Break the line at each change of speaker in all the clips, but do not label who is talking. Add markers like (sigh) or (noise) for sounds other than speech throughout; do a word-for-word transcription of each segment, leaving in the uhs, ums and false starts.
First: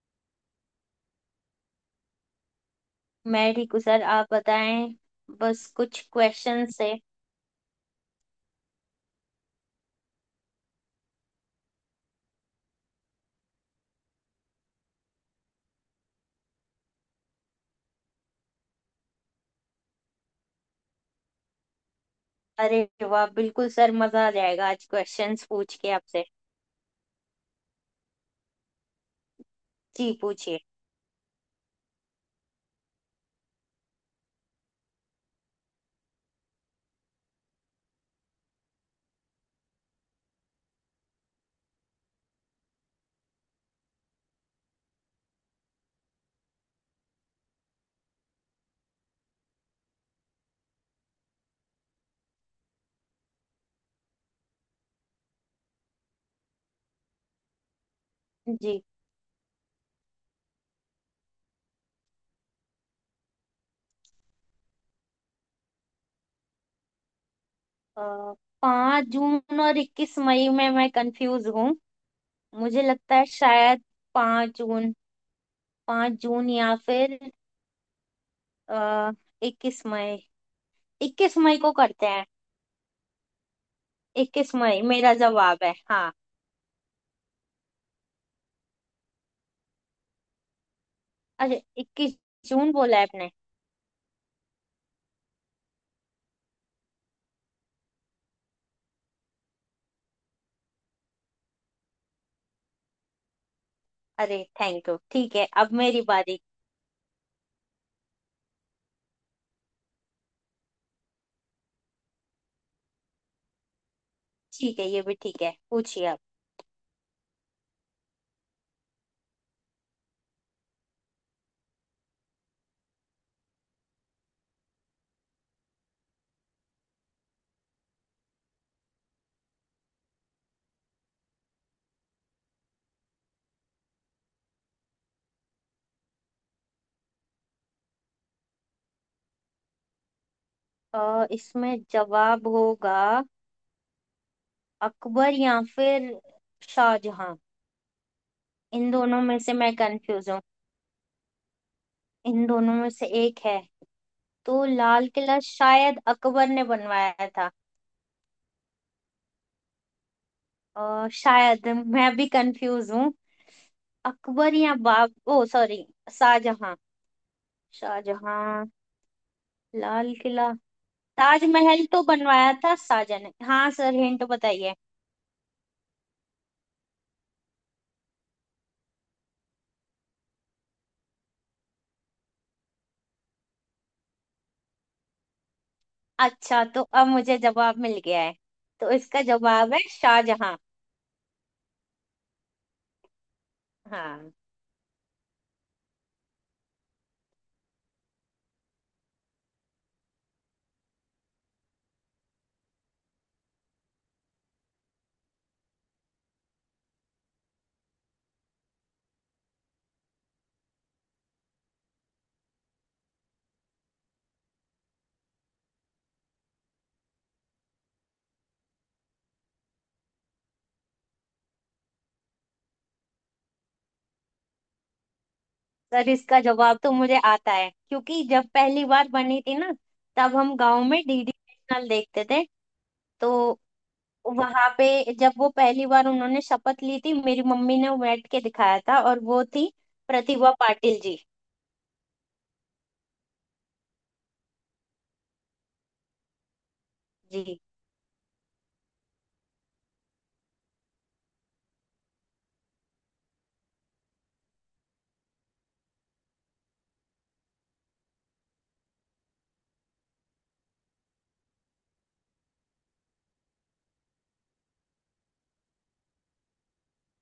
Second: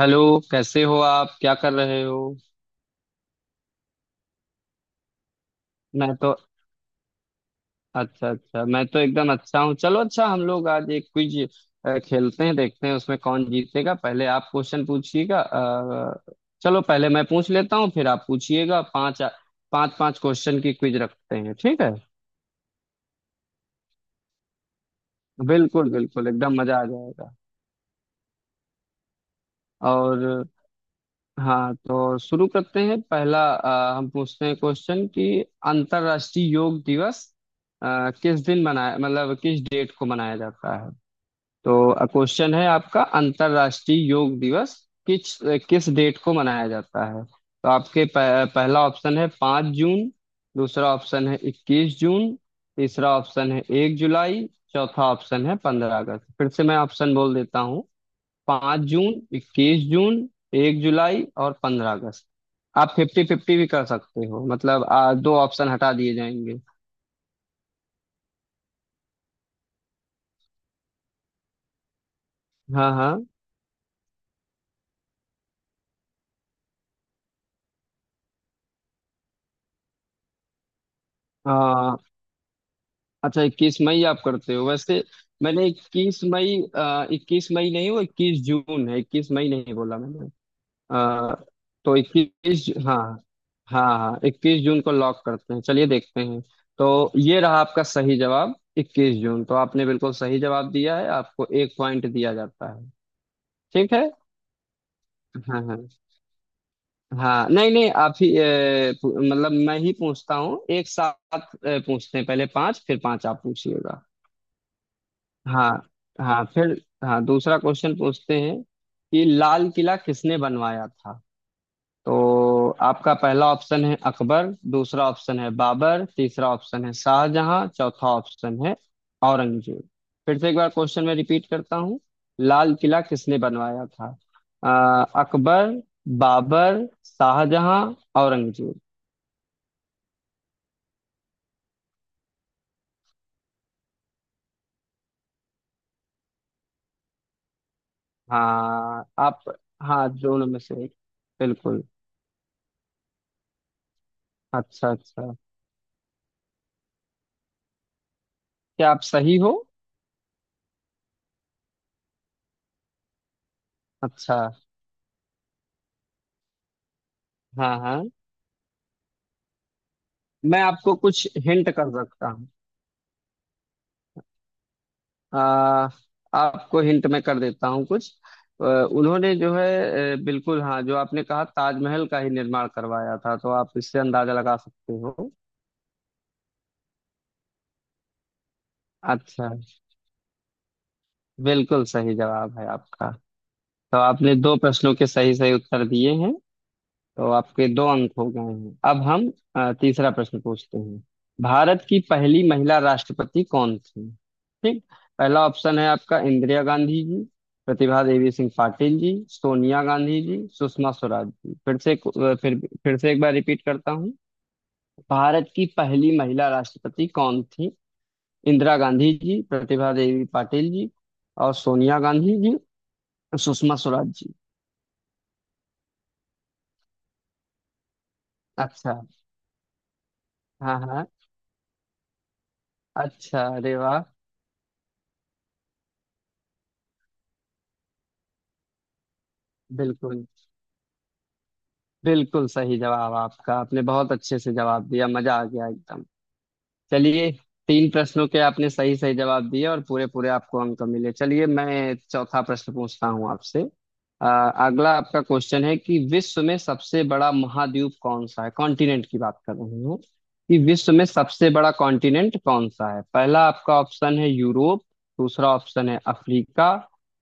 Hello, कैसे हो आप? क्या कर रहे हो?
मैं ठीक हूँ सर, आप बताएं। बस कुछ
मैं तो
क्वेश्चन है।
अच्छा, अच्छा, मैं तो एकदम अच्छा हूँ। चलो अच्छा, हम लोग आज एक क्विज खेलते हैं, देखते हैं उसमें कौन जीतेगा। पहले आप क्वेश्चन पूछिएगा, अ, चलो पहले मैं पूछ लेता हूँ, फिर आप पूछिएगा। पांच पांच पांच क्वेश्चन की क्विज रखते हैं, ठीक है।
अरे वाह, बिल्कुल सर, मजा आ जाएगा आज क्वेश्चंस पूछ के
बिल्कुल
आपसे।
बिल्कुल, एकदम मजा आ जाएगा।
जी
और,
पूछिए।
हाँ, तो शुरू करते हैं। पहला अ, हम पूछते हैं क्वेश्चन कि अंतर्राष्ट्रीय योग दिवस अ, किस दिन मनाया, मतलब किस डेट को मनाया जाता है। तो क्वेश्चन है आपका, अंतर्राष्ट्रीय योग दिवस किस किस डेट को मनाया जाता है। तो आपके प, पहला ऑप्शन है पाँच जून, दूसरा ऑप्शन है इक्कीस जून, तीसरा ऑप्शन है एक जुलाई, चौथा ऑप्शन है पंद्रह अगस्त। फिर से मैं ऑप्शन बोल देता हूँ: पाँच
जी।
जून इक्कीस जून, एक जुलाई और पंद्रह अगस्त। आप फिफ्टी फिफ्टी भी कर सकते हो, मतलब आ, दो ऑप्शन हटा दिए जाएंगे।
पाँच जून और इक्कीस मई में मैं कंफ्यूज हूँ। मुझे
हाँ, हाँ,
लगता है शायद पाँच जून, पाँच जून या फिर आ, इक्कीस मई, इक्कीस मई को
हाँ।
करते हैं।
अच्छा, इक्कीस मई आप
इक्कीस
करते हो
मई
वैसे?
मेरा जवाब
मैंने
है। हाँ,
इक्कीस मई, आ, इक्कीस मई नहीं, वो इक्कीस जून है, इक्कीस मई नहीं बोला मैंने। आ,
अरे
तो
इक्कीस
इक्कीस,
जून बोला
हाँ,
है आपने।
हाँ, हाँ, इक्कीस जून को लॉक करते हैं। चलिए देखते हैं। तो ये रहा आपका सही जवाब इक्कीस जून, तो आपने बिल्कुल सही जवाब दिया है, आपको एक पॉइंट दिया जाता है, ठीक है।
अरे थैंक यू, ठीक है,
हाँ,
अब
हाँ।
मेरी बारी।
हाँ, नहीं नहीं, आप ही ए, पू- मतलब मैं ही पूछता हूँ एक साथ। ए, पूछते हैं पहले पांच, फिर पांच आप पूछिएगा।
ठीक है, ये भी ठीक है,
हाँ,
पूछिए आप।
हाँ, फिर, हाँ, दूसरा क्वेश्चन पूछते हैं कि लाल किला किसने बनवाया था। तो आपका पहला ऑप्शन है अकबर, दूसरा ऑप्शन है बाबर, तीसरा ऑप्शन है शाहजहां, चौथा ऑप्शन है औरंगजेब। फिर से एक बार क्वेश्चन में रिपीट करता हूँ: लाल किला किसने बनवाया था। अ, अकबर, बाबर, शाहजहां, औरंगजेब।
अ, इसमें जवाब होगा अकबर या फिर शाहजहां। इन
हाँ,
दोनों में
आप।
से मैं
हाँ,
कंफ्यूज हूँ।
दोनों में से एक। बिल्कुल।
इन दोनों में से एक है। तो
अच्छा,
लाल
अच्छा।
किला शायद अकबर ने बनवाया था।
क्या आप सही हो?
अ, शायद मैं भी कंफ्यूज हूँ।
अच्छा।
अकबर या बाब, ओ सॉरी, शाहजहां।
हाँ, हाँ।
शाहजहां। लाल किला
मैं आपको कुछ हिंट
ताजमहल
कर
तो
सकता हूँ।
बनवाया था शाहजहां ने। हाँ सर, हिंट बताइए।
आ, आपको हिंट में कर देता हूँ कुछ। अ, उन्होंने जो है, अ, बिल्कुल हाँ, जो आपने कहा, ताजमहल का ही निर्माण करवाया था, तो आप इससे अंदाजा लगा सकते हो।
अच्छा, तो अब मुझे जवाब मिल गया है। तो इसका
अच्छा।
जवाब है शाहजहां।
बिल्कुल सही जवाब है आपका। तो
हाँ
आपने दो प्रश्नों के सही सही उत्तर दिए हैं, तो आपके दो अंक हो गए हैं। अब हम अ, तीसरा प्रश्न पूछते हैं: भारत की पहली महिला राष्ट्रपति कौन थी? ठीक। पहला ऑप्शन है आपका इंदिरा गांधी जी, प्रतिभा देवी सिंह पाटिल जी, सोनिया गांधी जी, सुषमा स्वराज जी। फिर से एक- अ, फिर फिर से एक बार रिपीट करता हूँ: भारत की पहली महिला राष्ट्रपति कौन थी? इंदिरा गांधी जी, प्रतिभा देवी पाटिल जी और सोनिया गांधी जी, सुषमा स्वराज जी।
सर, इसका जवाब तो मुझे आता है, क्योंकि जब पहली
अच्छा।
बार बनी थी ना, तब हम
हाँ,
गांव में
हाँ।
डीडी नेशनल देखते थे।
अच्छा,
तो
अरे वाह।
वहां पे जब वो पहली बार उन्होंने शपथ ली थी, मेरी मम्मी ने बैठ के दिखाया था, और वो थी
बिल्कुल
प्रतिभा पाटिल जी।
बिल्कुल सही जवाब आपका, आपने बहुत अच्छे से जवाब दिया, मजा आ गया एकदम। चलिए।
जी।
तीन प्रश्नों के आपने सही सही जवाब दिए और पूरे पूरे आपको अंक मिले। चलिए मैं चौथा प्रश्न पूछता हूँ आपसे। अ, अगला आपका क्वेश्चन है कि विश्व में सबसे बड़ा महाद्वीप कौन सा है, कॉन्टिनेंट की बात कर रहे हैं, कि विश्व में सबसे बड़ा कॉन्टिनेंट कौन सा है। पहला आपका ऑप्शन है यूरोप, दूसरा ऑप्शन है अफ्रीका,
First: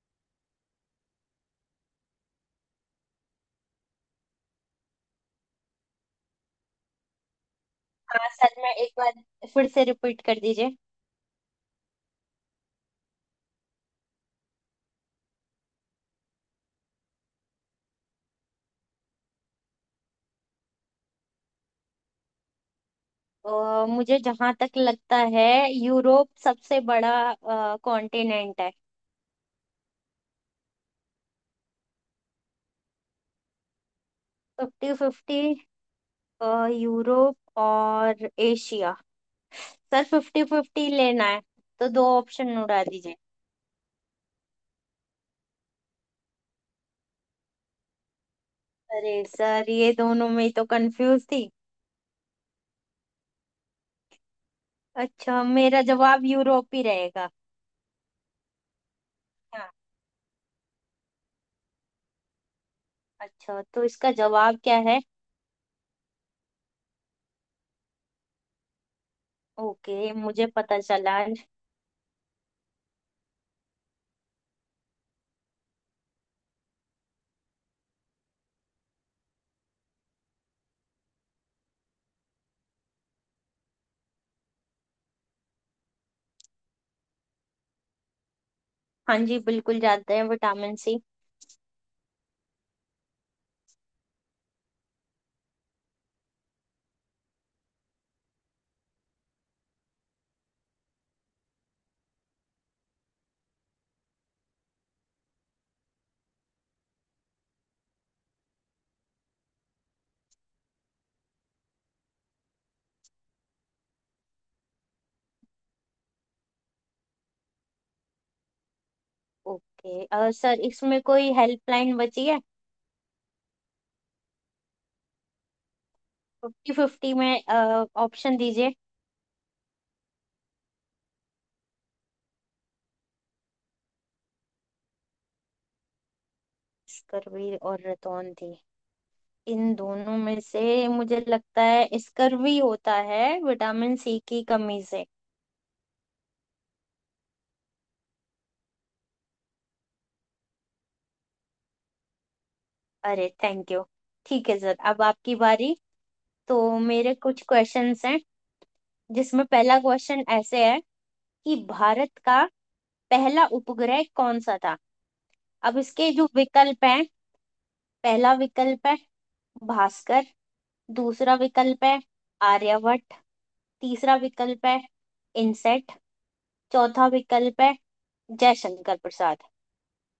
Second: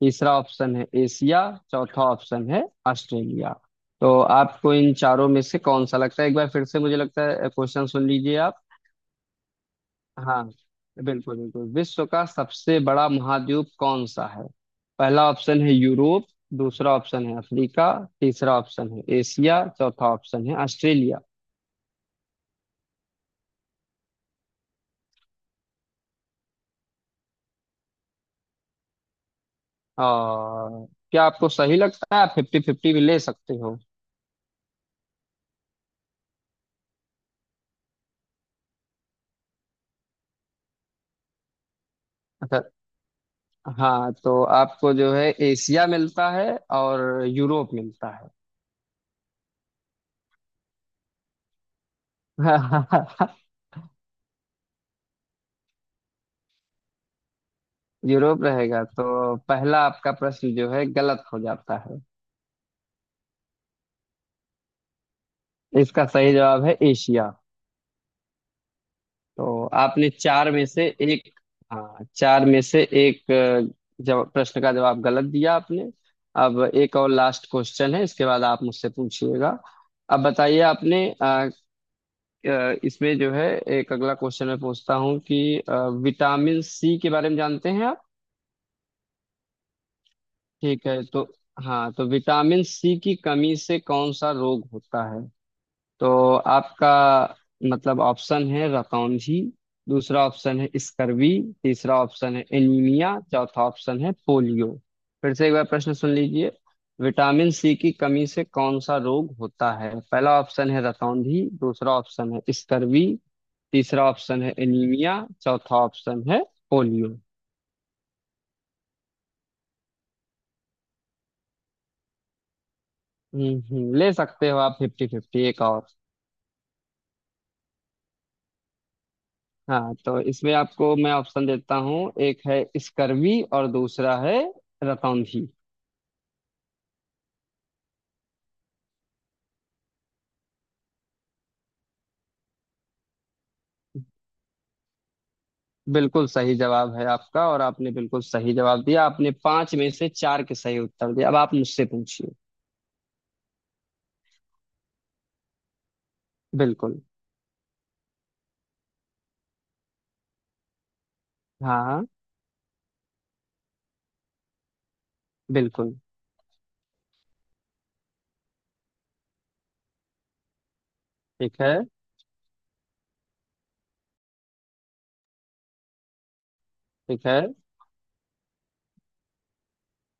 तीसरा ऑप्शन है एशिया, चौथा ऑप्शन है ऑस्ट्रेलिया। तो आपको इन चारों में से कौन सा लगता है? एक बार फिर से मुझे लगता है क्वेश्चन सुन
हाँ
लीजिए
सर,
आप।
मैं एक बार फिर से रिपीट कर
हाँ,
दीजिए।
बिल्कुल बिल्कुल, विश्व का सबसे बड़ा महाद्वीप कौन सा है? पहला ऑप्शन है यूरोप, दूसरा ऑप्शन है अफ्रीका, तीसरा ऑप्शन है एशिया, चौथा ऑप्शन है ऑस्ट्रेलिया।
अ, मुझे जहां तक लगता है यूरोप सबसे बड़ा कॉन्टिनेंट है।
और क्या आपको सही लगता है? आप फिफ्टी फिफ्टी भी ले सकते हो।
Fifty fifty. यूरोप और एशिया। सर, फिफ्टी फिफ्टी लेना है, तो दो ऑप्शन
अच्छा।
उड़ा दीजिए।
हाँ, तो आपको जो है, एशिया मिलता है और यूरोप मिलता है।
अरे सर, ये दोनों में ही तो कंफ्यूज थी।
(laughs)
अच्छा, मेरा जवाब यूरोप ही रहेगा।
यूरोप रहेगा, तो
हाँ।
पहला आपका प्रश्न जो है गलत हो जाता है।
अच्छा, तो इसका जवाब क्या है।
इसका सही जवाब है एशिया। तो आपने
ओके, मुझे
चार में
पता
से
चला।
एक, हाँ, चार में से एक अ, जवाब प्रश्न का जवाब गलत दिया आपने। अब एक और लास्ट क्वेश्चन है, इसके बाद आप मुझसे पूछिएगा। अब बताइए आपने, अ, अ, इसमें जो है, एक अगला क्वेश्चन मैं पूछता हूँ कि अ, विटामिन सी के बारे में जानते हैं आप।
हाँ जी, बिल्कुल जाते हैं विटामिन
ठीक
सी।
है तो, हाँ तो विटामिन सी की कमी से कौन सा रोग होता है? तो आपका मतलब ऑप्शन है रतौंधी, दूसरा ऑप्शन है स्कर्वी, तीसरा ऑप्शन है एनीमिया, चौथा ऑप्शन है पोलियो। फिर से एक बार प्रश्न सुन लीजिए: विटामिन सी की कमी से कौन सा रोग होता है? पहला ऑप्शन है रतौंधी, दूसरा ऑप्शन है स्कर्वी, तीसरा ऑप्शन है एनीमिया, चौथा ऑप्शन है पोलियो।
ओके, अ, सर, इसमें कोई हेल्पलाइन बची है।
हम्म हम्म, ले सकते हो आप फिफ्टी फिफ्टी एक और।
फिफ्टी फिफ्टी में ऑप्शन दीजिए।
हाँ, तो इसमें आपको मैं ऑप्शन देता हूँ: एक है स्कर्वी और दूसरा है रतौंधी।
स्कर्वी और रतौन थी, इन दोनों में से मुझे लगता है स्कर्वी होता है विटामिन सी की कमी से।
बिल्कुल सही जवाब है आपका और आपने बिल्कुल सही जवाब दिया, आपने पांच में से चार के सही उत्तर दिए। अब आप मुझसे पूछिए।
अरे थैंक यू। ठीक है सर, अब आपकी बारी। तो
बिल्कुल।
मेरे कुछ क्वेश्चंस हैं, जिसमें पहला क्वेश्चन ऐसे है कि
हाँ, हाँ।
भारत का पहला उपग्रह कौन सा था। अब
बिल्कुल।
इसके जो विकल्प हैं, पहला विकल्प है भास्कर, दूसरा
ठीक है।
विकल्प है आर्यभट्ट, तीसरा विकल्प है इनसेट, चौथा
ठीक है।
विकल्प है जयशंकर प्रसाद।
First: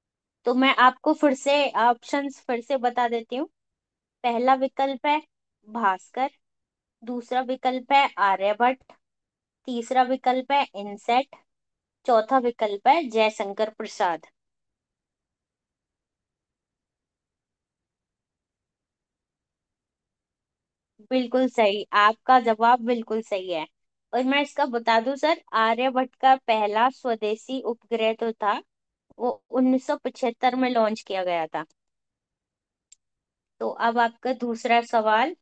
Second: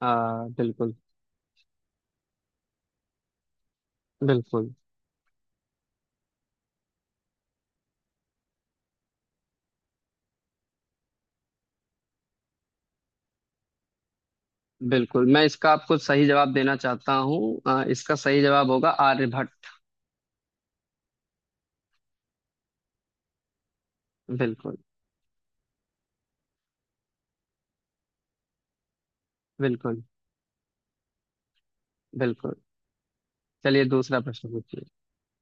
आ,
तो मैं
बिल्कुल।
आपको फिर से ऑप्शंस फिर से बता देती हूँ। पहला
बिल्कुल।
विकल्प है भास्कर, दूसरा विकल्प है आर्यभट्ट, तीसरा विकल्प है इनसेट, चौथा विकल्प है जयशंकर प्रसाद।
बिल्कुल, मैं इसका आपको सही जवाब देना चाहता हूँ। आ, इसका सही जवाब होगा आर्यभट्ट।
बिल्कुल सही, आपका जवाब बिल्कुल सही है। और मैं इसका
बिल्कुल
बता दूं सर, आर्यभट्ट का पहला स्वदेशी उपग्रह तो था। वो
बिल्कुल।
उन्नीस सौ पचहत्तर में लॉन्च किया गया था।
बिल्कुल,
तो
चलिए
अब
दूसरा
आपका
प्रश्न
दूसरा
पूछिए।
सवाल।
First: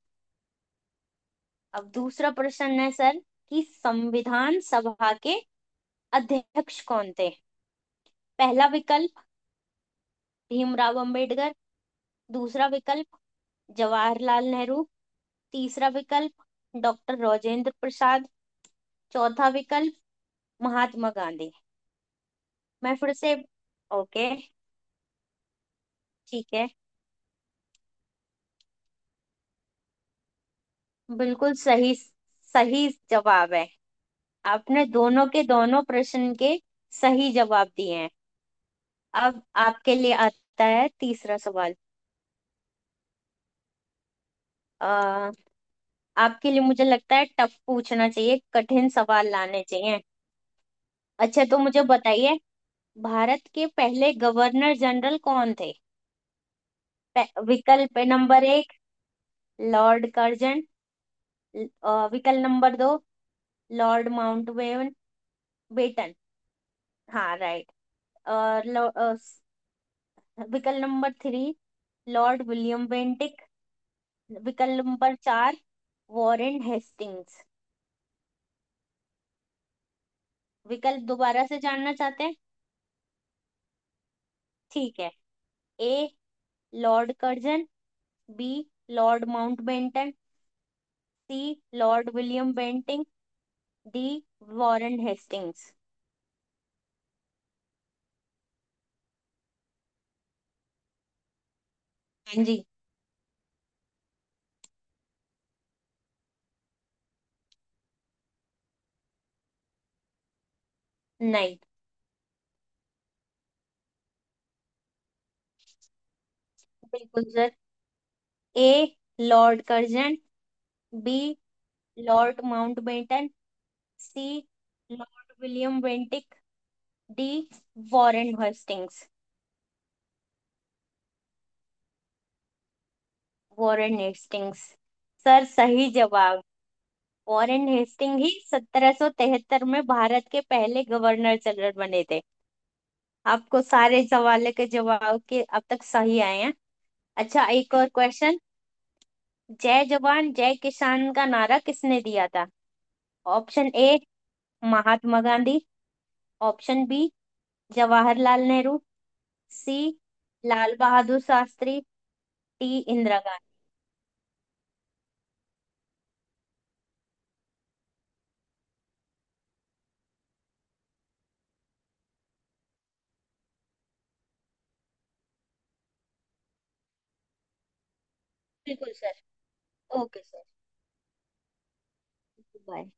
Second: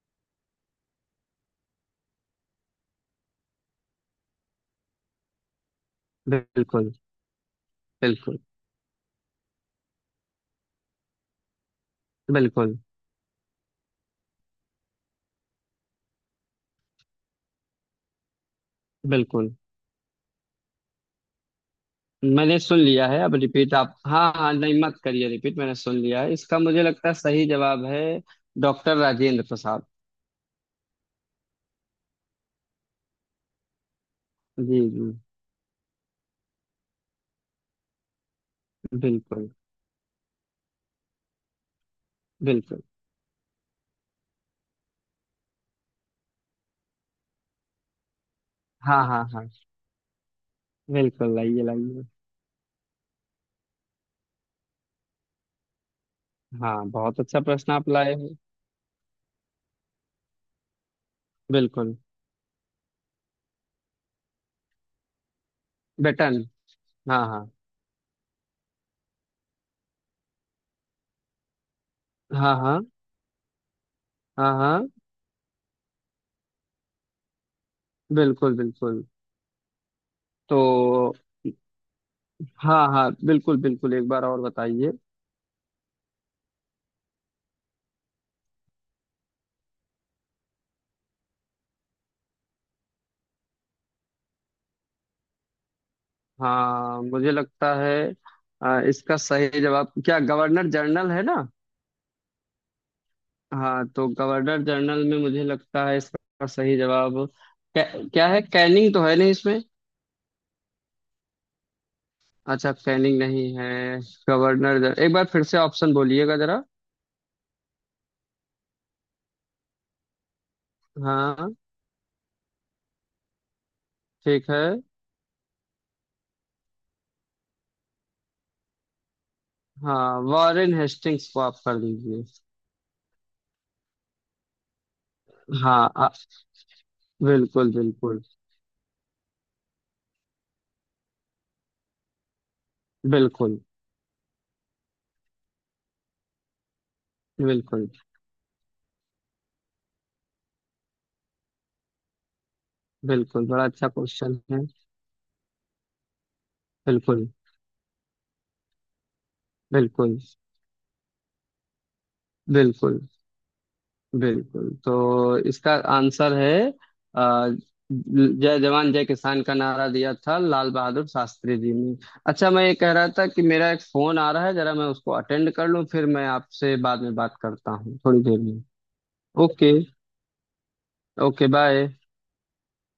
अब दूसरा प्रश्न है सर, कि संविधान सभा के अध्यक्ष
बिल्कुल।
कौन थे।
बिल्कुल।
पहला विकल्प भीमराव अंबेडकर, दूसरा
बिल्कुल।
विकल्प जवाहरलाल नेहरू, तीसरा विकल्प डॉक्टर राजेंद्र प्रसाद, चौथा
बिल्कुल
विकल्प महात्मा गांधी।
मैंने सुन
मैं
लिया
फिर
है।
से।
अब रिपीट आप,
ओके,
हाँ, हाँ, नहीं मत करिए रिपीट, मैंने सुन लिया है।
ठीक
इसका
है।
मुझे लगता है सही जवाब है डॉक्टर राजेंद्र प्रसाद।
बिल्कुल सही, सही जवाब है।
जी,
आपने
जी।
दोनों के दोनों प्रश्न के सही जवाब दिए हैं। अब
बिल्कुल।
आपके लिए आता है तीसरा सवाल।
बिल्कुल।
आ, आपके लिए मुझे लगता है टफ पूछना चाहिए, कठिन
हाँ, हाँ,
सवाल
हाँ।
लाने चाहिए।
बिल्कुल,
अच्छा, तो
लाइए
मुझे
लाइए।
बताइए, भारत के पहले गवर्नर जनरल कौन थे।
हाँ, बहुत अच्छा
पे-
प्रश्न आप
विकल्प
लाए हो।
नंबर एक लॉर्ड कर्जन, ल-
बिल्कुल।
अ, विकल्प नंबर दो लॉर्ड माउंटबेटन, बेटन।
बेटन। हाँ,
हाँ
हाँ।
राइट। और लो- अ, स- विकल्प नंबर थ्री लॉर्ड
हाँ, हाँ।
विलियम बेंटिक,
हाँ,
विकल्प
हाँ।
नंबर चार वॉरेन हेस्टिंग्स।
बिल्कुल बिल्कुल। तो,
विकल्प दोबारा से जानना चाहते हैं।
हाँ, हाँ, बिल्कुल बिल्कुल, एक बार और बताइए।
ठीक है। A lord Curzon, B lord Mountbatten, C lord William Bentinck, D Warren Hastings.
हाँ, मुझे लगता है अ, इसका सही जवाब, क्या गवर्नर जनरल है ना?
हाँ जी।
हाँ, तो गवर्नर जनरल में मुझे लगता है इसका सही जवाब क्या, क्या है? कैनिंग तो है नहीं इसमें।
नहीं।
अच्छा, कैनिंग नहीं है। गवर्नर जनरल एक बार फिर से ऑप्शन बोलिएगा जरा।
बिल्कुल sir. A lord Curzon, B
हाँ।
लॉर्ड माउंटबेटन, सी
ठीक है।
Lord William Bentinck, D Warren Hastings.
हाँ, वॉरेन हेस्टिंग्स को आप कर दीजिए।
वॉरेन हेस्टिंग्स सर,
हाँ,
सही
आ,
जवाब। वॉरेन
बिल्कुल
हेस्टिंग
बिल्कुल।
ही सत्रह सौ तिहत्तर में भारत के पहले गवर्नर जनरल बने थे।
बिल्कुल।
आपको सारे सवालों के जवाब के अब तक सही आए हैं। अच्छा, एक और
बिल्कुल।
क्वेश्चन। जय जवान जय किसान का नारा किसने दिया था।
बिल्कुल, बड़ा
ऑप्शन
अच्छा
ए
क्वेश्चन है।
महात्मा गांधी, ऑप्शन बी
बिल्कुल।
जवाहरलाल नेहरू, सी
बिल्कुल।
लाल बहादुर शास्त्री, टी
बिल्कुल।
इंदिरा गांधी।
बिल्कुल, तो इसका आंसर है, अ, जय जवान जय किसान का नारा दिया था लाल बहादुर शास्त्री जी ने। अच्छा, मैं ये कह रहा था कि मेरा एक फोन आ रहा है, जरा मैं उसको अटेंड कर लूं, फिर मैं आपसे बाद में बात करता हूँ थोड़ी देर में।
बिल्कुल sir.
Okay.
Okay sir.
Okay, bye.
Bye.